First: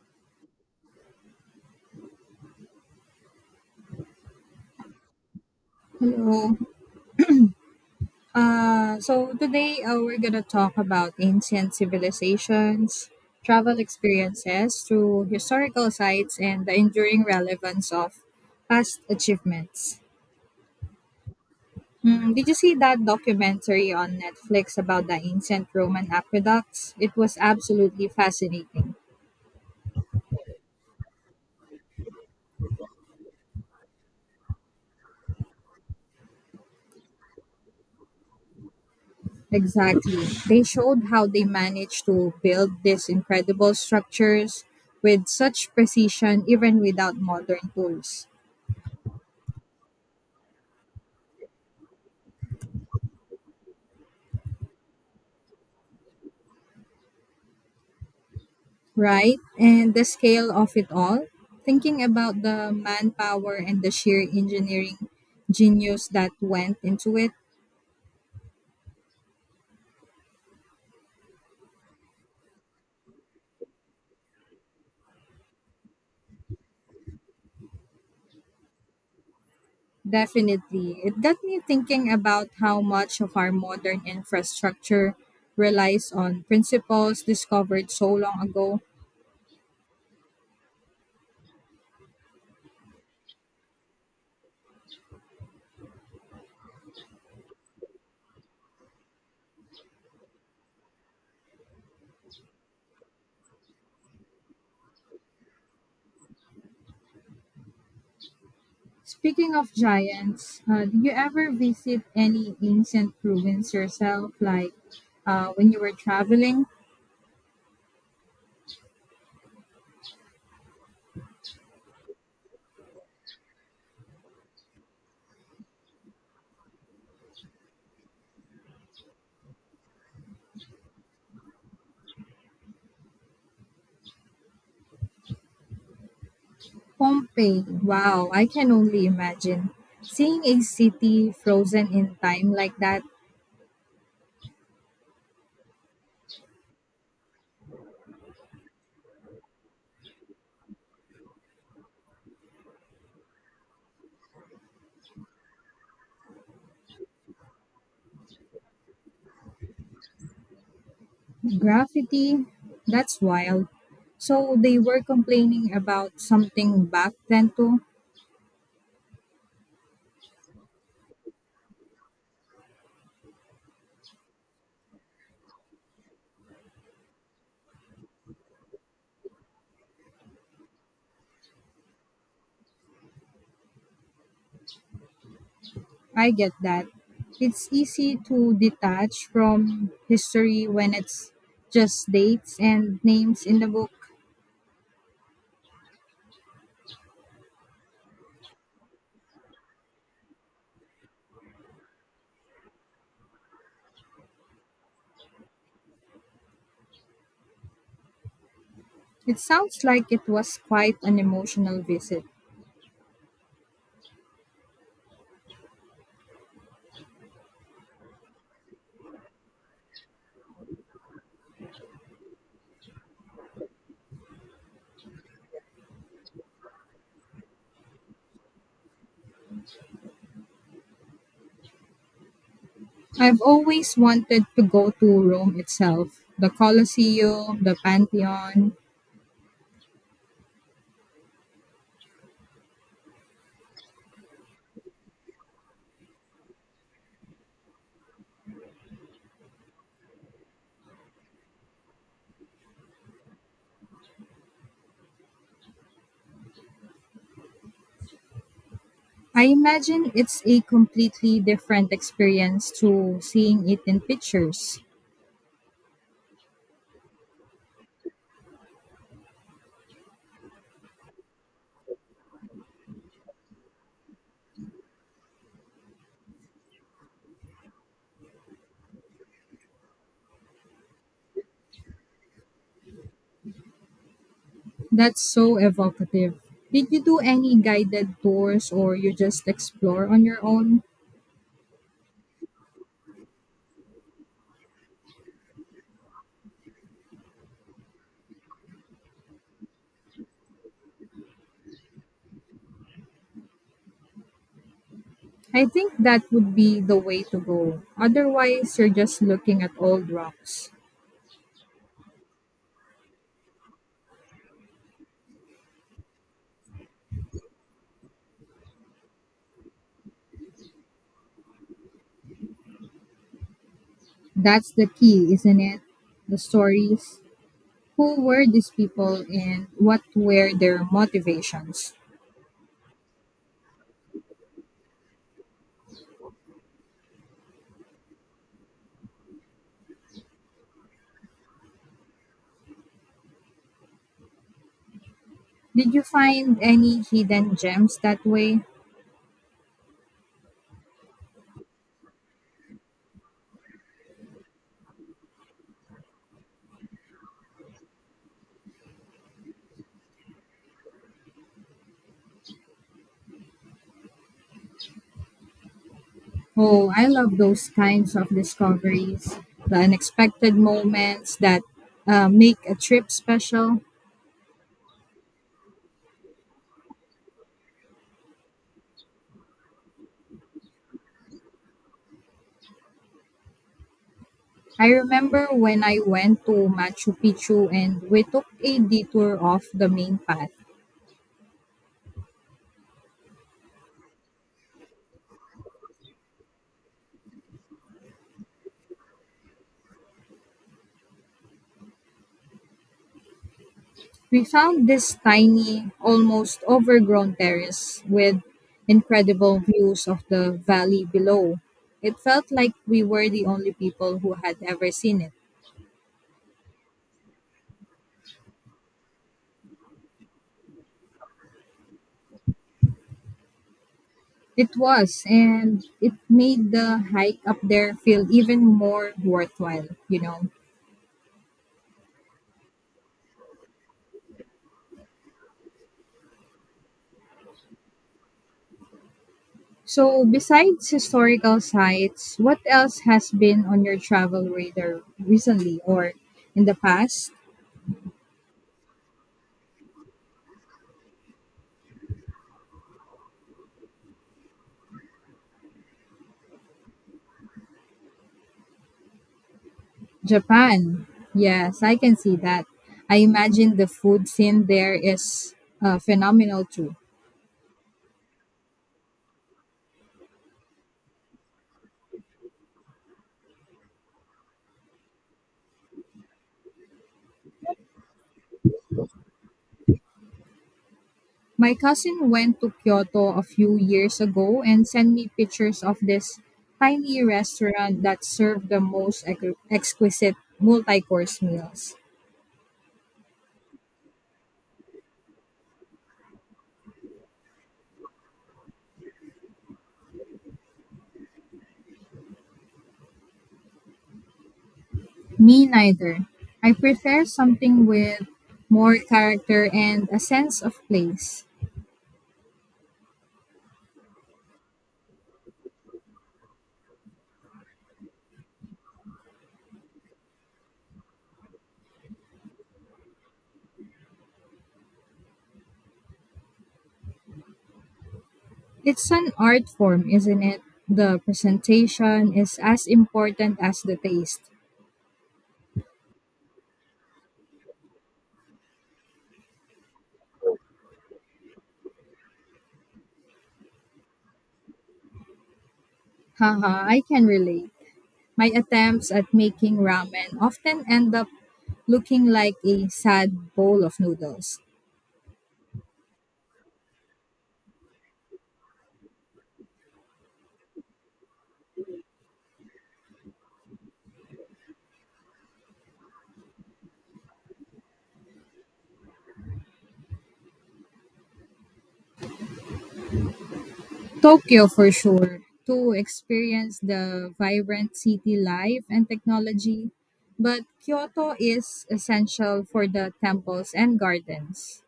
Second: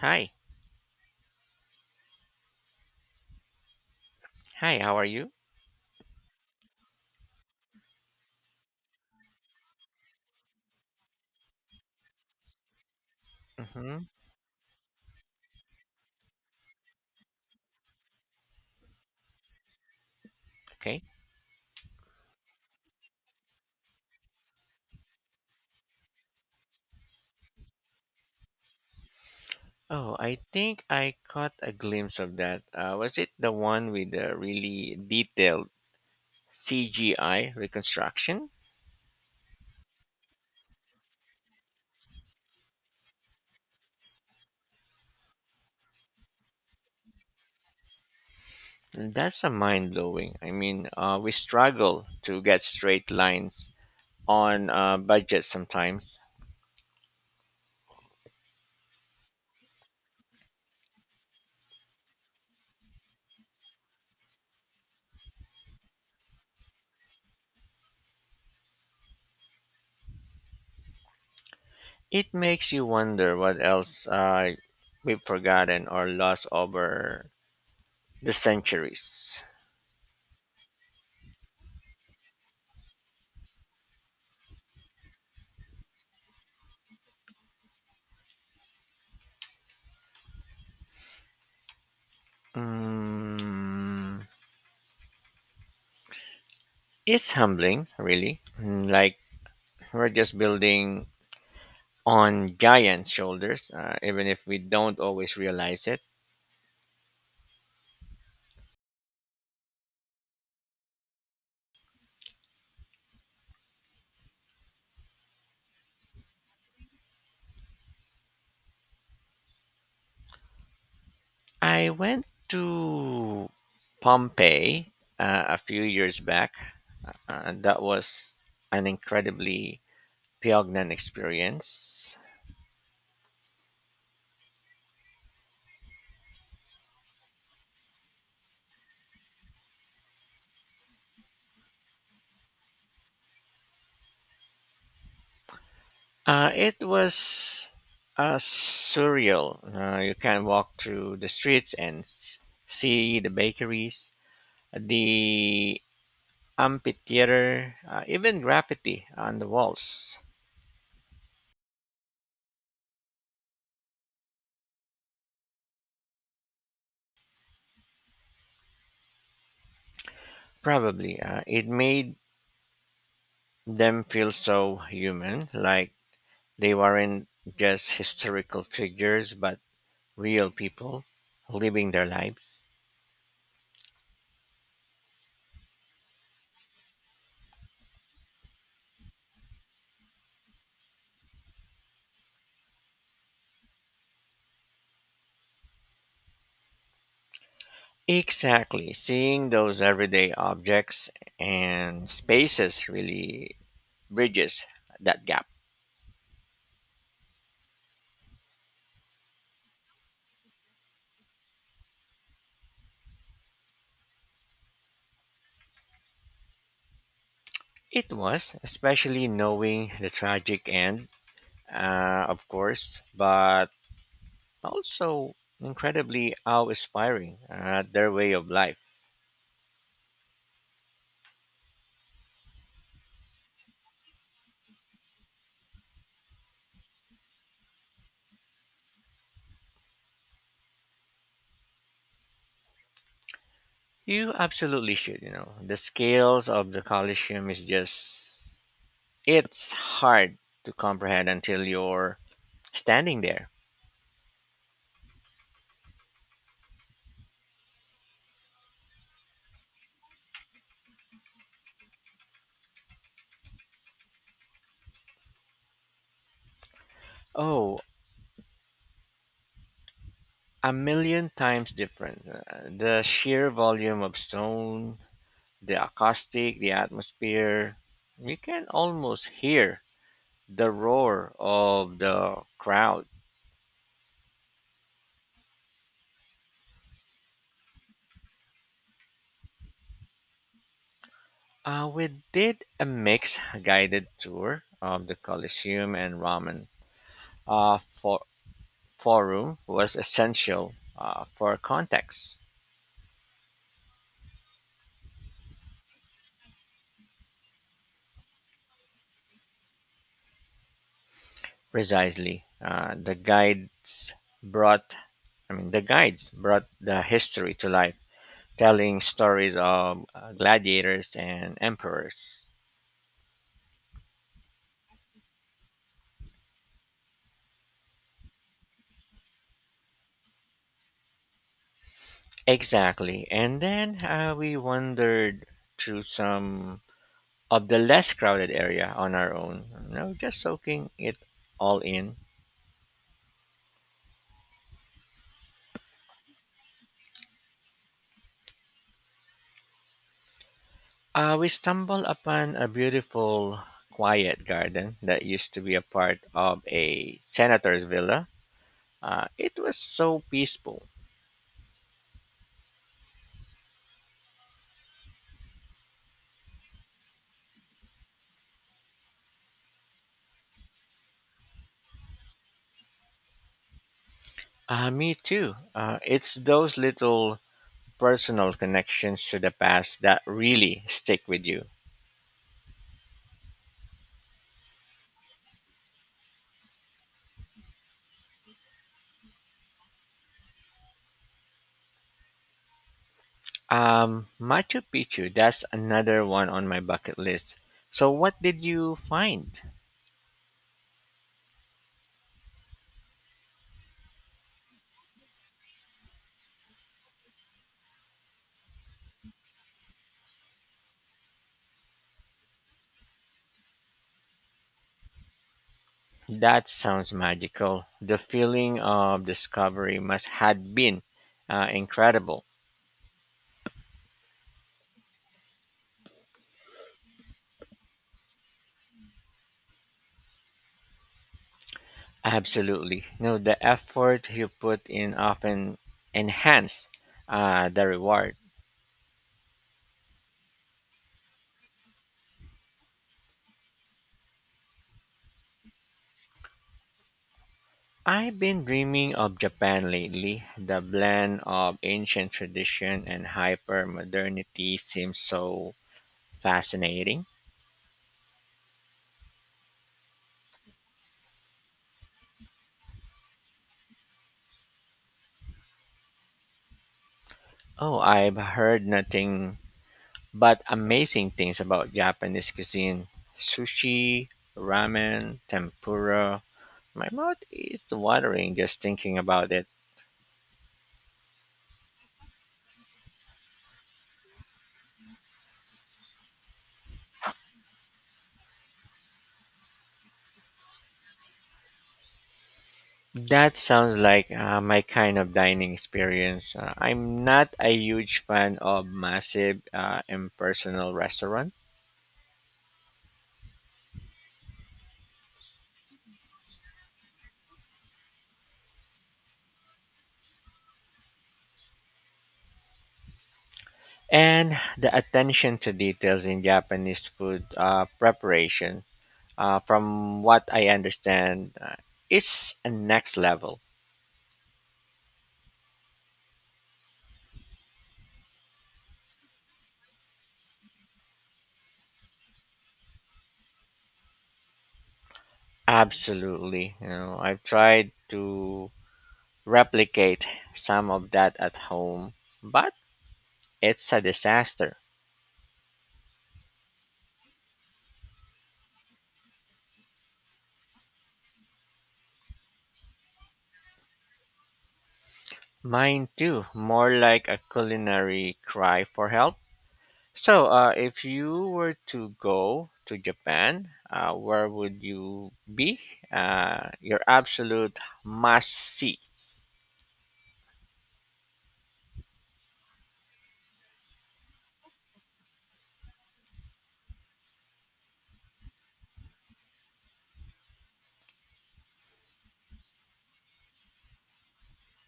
Hi. Hi, how are you? Hello. So today we're gonna talk about ancient civilizations, travel Mm-hmm. experiences to historical sites, and the enduring relevance of past achievements. Okay. Did you see that documentary on Netflix about the ancient Roman aqueducts? It was absolutely fascinating. Oh, I think I caught a glimpse of that. Was it the one with the really detailed CGI reconstruction? Exactly. They showed how they managed to build these incredible structures with such precision, even without modern tools. That's a mind blowing. We struggle to get straight lines on budget sometimes. Right? And the scale of it all, thinking about the manpower and the sheer engineering genius that went into it, It makes you wonder what else we've forgotten or lost over the centuries. definitely. It got me thinking about how much of our modern infrastructure relies on principles discovered so long ago. Mm, it's humbling, really. Like we're just building on giant shoulders, even if we don't always realize it. Speaking of giants, do you ever visit any ancient ruins yourself, like when you were traveling? I went to Pompeii a few years back, and that was an incredibly poignant experience. Pompeii, wow, I can only imagine. Seeing a city frozen in time like that, It was surreal. You can walk through the streets and see the bakeries, the amphitheater, even graffiti on the walls. graffiti, that's wild. So they were complaining about something back then too. Probably. It made them feel so human, like they weren't just historical figures, but real people living their lives. I get that. It's easy to detach from history when it's just dates and names in the book. Exactly. Seeing those everyday objects and spaces really bridges that gap. It sounds like it was quite an emotional visit. It was, especially knowing the tragic end, of course, but also incredibly awe inspiring their way of life. I've always wanted to go to Rome itself, the Colosseum, the Pantheon. You absolutely should, you know. The scales of the Colosseum is just it's hard to comprehend until you're standing there. I imagine it's a completely different experience to seeing it in pictures. Oh, a million times different. The sheer volume of stone, the acoustic, the atmosphere. You can almost hear the roar of the crowd. That's so evocative. Did you do any guided tours or you just explore on your own? We did a mixed guided tour of the Colosseum and Ramen. Uh, for Forum was essential for context. I think that would be the way to go. Otherwise, you're just looking at old rocks. Precisely, the guides brought I mean the guides brought the history to life, telling stories of gladiators and emperors. That's the key, isn't it? The stories. Who were these people and what were their motivations? Exactly, and then we wandered through some of the less crowded area on our own. You know, just soaking it all in. Did you find any hidden gems that way? We stumbled upon a beautiful, quiet garden that used to be a part of a senator's villa. It was so peaceful. Oh, I love those kinds of discoveries, the unexpected moments that make a trip special. Me too. It's those little personal connections to the past that really stick with you. I remember when I went to Machu Picchu and we took a detour off the main path. Machu Picchu, that's another one on my bucket list. So, what did you find? We found this tiny, almost overgrown terrace with incredible views of the valley below. It felt like we were the only people who had ever seen it. That sounds magical. The feeling of discovery must had been incredible. It was, and it made the hike up there feel even more worthwhile, you know. Absolutely. No, the effort you put in often enhance the reward. So, besides historical sites, what else has been on your travel radar recently or in the past? I've been dreaming of Japan lately. The blend of ancient tradition and hyper modernity seems so fascinating. Japan. Yes, I can see that. I imagine the food scene there is phenomenal too. Oh, I've heard nothing but amazing things about Japanese cuisine, sushi, ramen, tempura. My mouth is watering just thinking about it. My cousin went to Kyoto a few years ago and sent me pictures of this tiny restaurant that served the most exquisite multi course meals. That sounds like my kind of dining experience. I'm not a huge fan of massive, impersonal restaurant, Me neither. I prefer something with more character and a sense of place. and the attention to details in Japanese food preparation, from what I understand, is a next level. It's an art form, isn't it? The presentation is as important as the taste. Absolutely, you know, I've tried to replicate some of that at home, but it's a disaster. Haha, I can relate. My attempts at making ramen often end up looking like a sad bowl of noodles. Mine too, more like a culinary cry for help. So, if you were to go to Japan, where would you be? Your absolute must sees. Tokyo for sure. To experience the vibrant city life and technology, but Kyoto is essential for the temples and gardens.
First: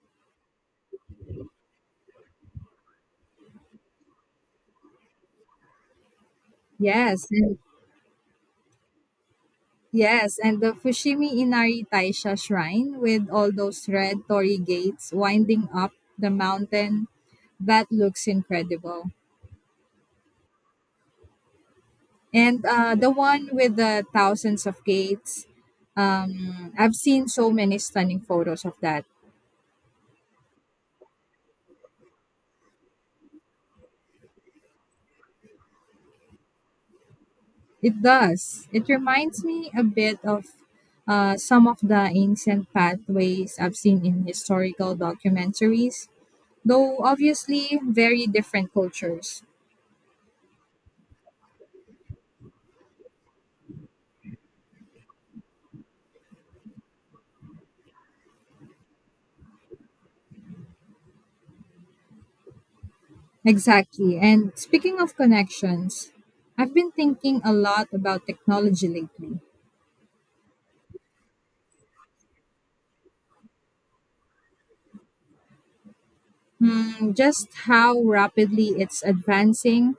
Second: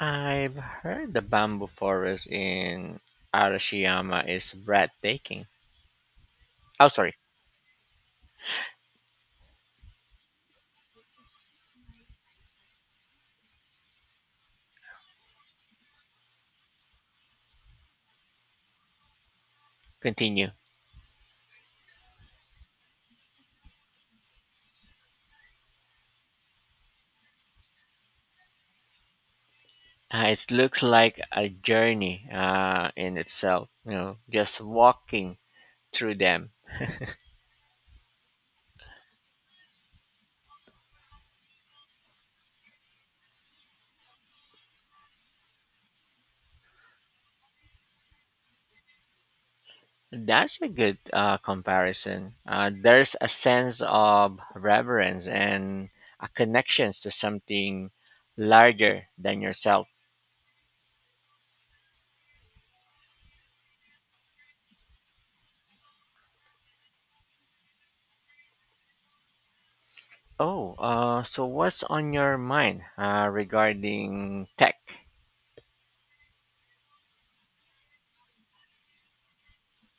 I've heard the bamboo forest in Arashiyama is breathtaking. Oh, sorry. Yes, and yes, and the Fushimi Inari Taisha shrine with all those red torii gates winding up the mountain, that looks incredible. Continue. And the one with the thousands of gates, I've seen so many stunning photos of that. It looks like a journey in itself. You know, just walking through them. It does. It reminds me a bit of some of the ancient pathways I've seen in historical documentaries, though obviously very different cultures. That's a good comparison. There's a sense of reverence and a connections to something larger than yourself. Exactly. And speaking of connections, I've been thinking a lot about technology lately. Oh, so what's on your mind regarding tech? Just how rapidly it's advancing.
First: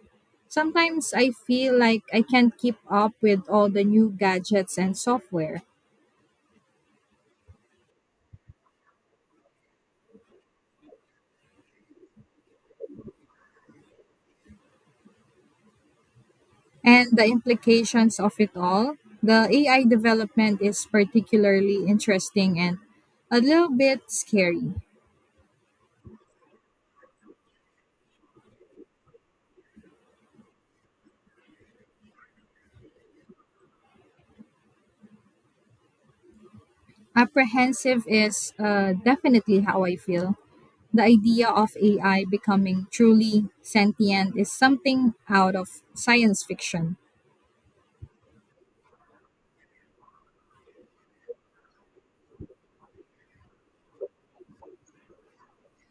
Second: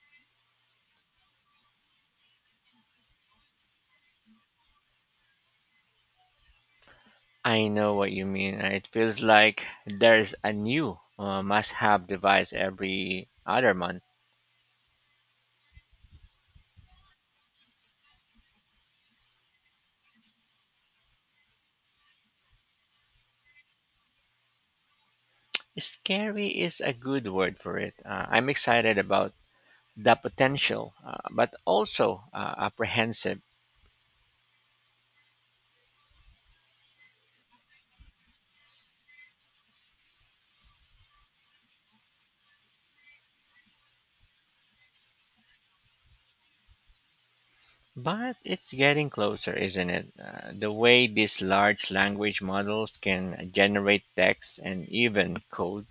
Sometimes I feel like I can't keep up with all the new gadgets and software I know what you mean. It feels like there's a new must-have device every other month. and the implications of it all. The AI development is particularly interesting and a little bit scary. Scary is a good word for it. I'm excited about the potential, but also apprehensive. Apprehensive is definitely how I feel. The idea of AI becoming truly sentient is something out of science fiction. But it's getting closer, isn't it? The way these large language models can generate text and even code.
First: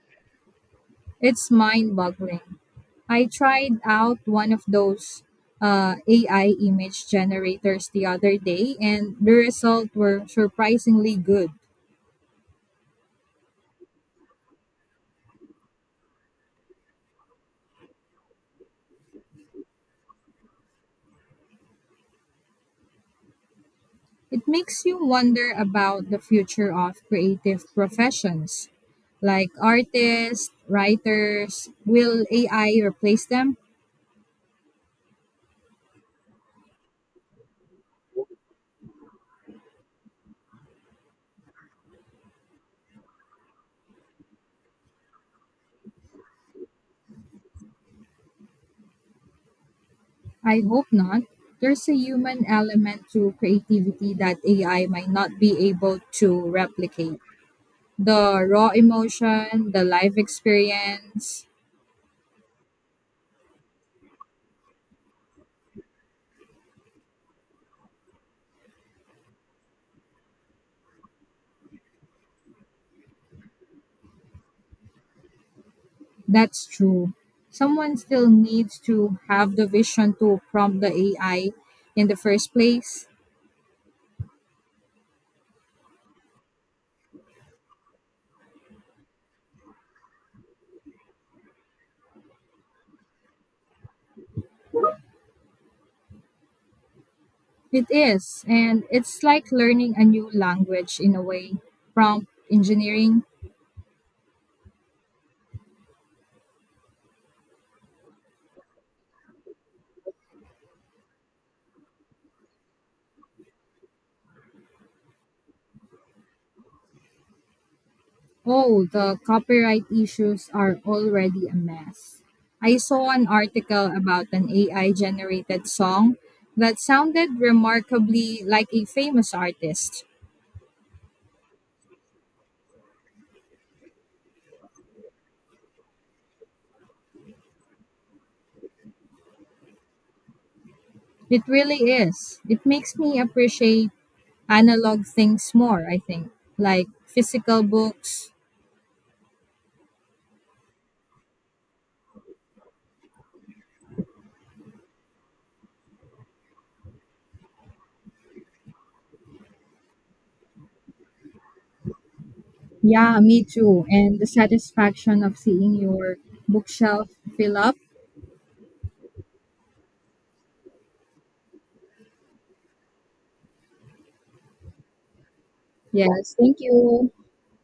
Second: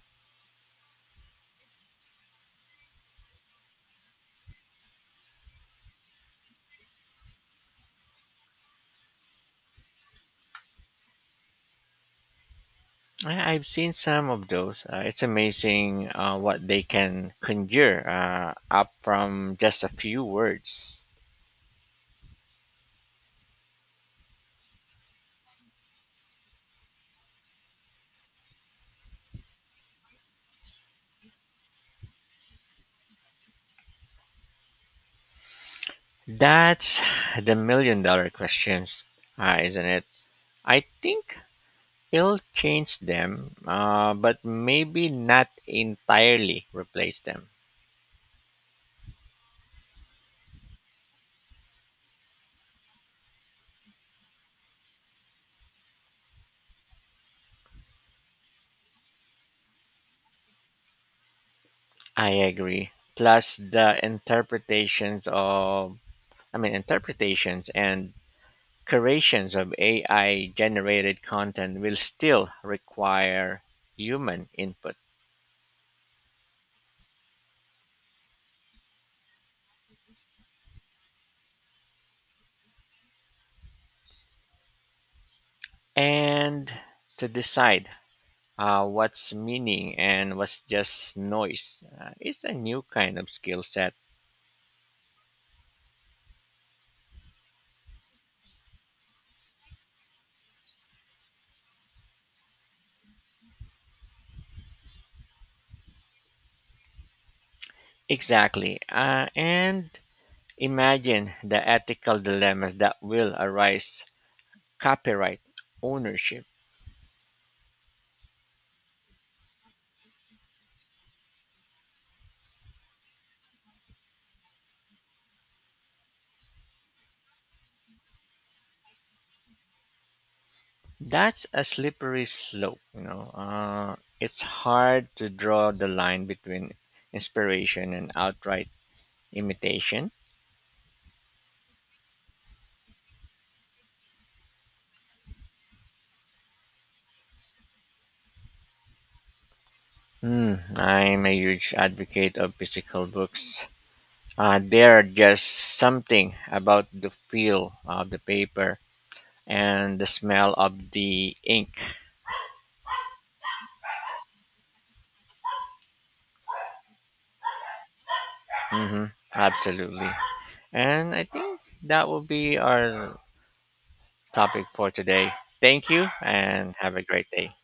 It's mind boggling. I tried out one of those AI image generators the other day, and the results were surprisingly good. I've seen some of those. It's amazing what they can conjure up from just a few words. It makes you wonder about the future of creative professions. Like artists, writers, will AI replace them? That's the million-dollar questions, isn't it? I think it'll change them, but maybe not entirely replace them. I hope not. There's a human element to creativity that AI might not be able to replicate. The raw emotion, the life experience, I agree. Plus the interpretations of, I mean, interpretations and creations of AI generated content will still require human input, that's true. Someone still needs to have the vision to prompt the AI in the first place. and to decide what's meaning and what's just noise. It's a new kind of skill set. It is, and it's like learning a new language in a way. Prompt engineering. Exactly. And imagine the ethical dilemmas that will arise, copyright ownership. Oh, the copyright issues are already a mess. I saw an article about an AI generated song that sounded remarkably like a famous artist. That's a slippery slope, you know. It's hard to draw the line between inspiration and outright imitation. It really is. It makes me appreciate analog things more, I think, like physical books. Hmm, I'm a huge advocate of physical books. There are just something about the feel of the paper and the smell of the ink. Yeah, me too. And the satisfaction of seeing your bookshelf fill up. Hmm, absolutely. And I think that will be our topic for today. Thank you Yes, thank and have a you. great day.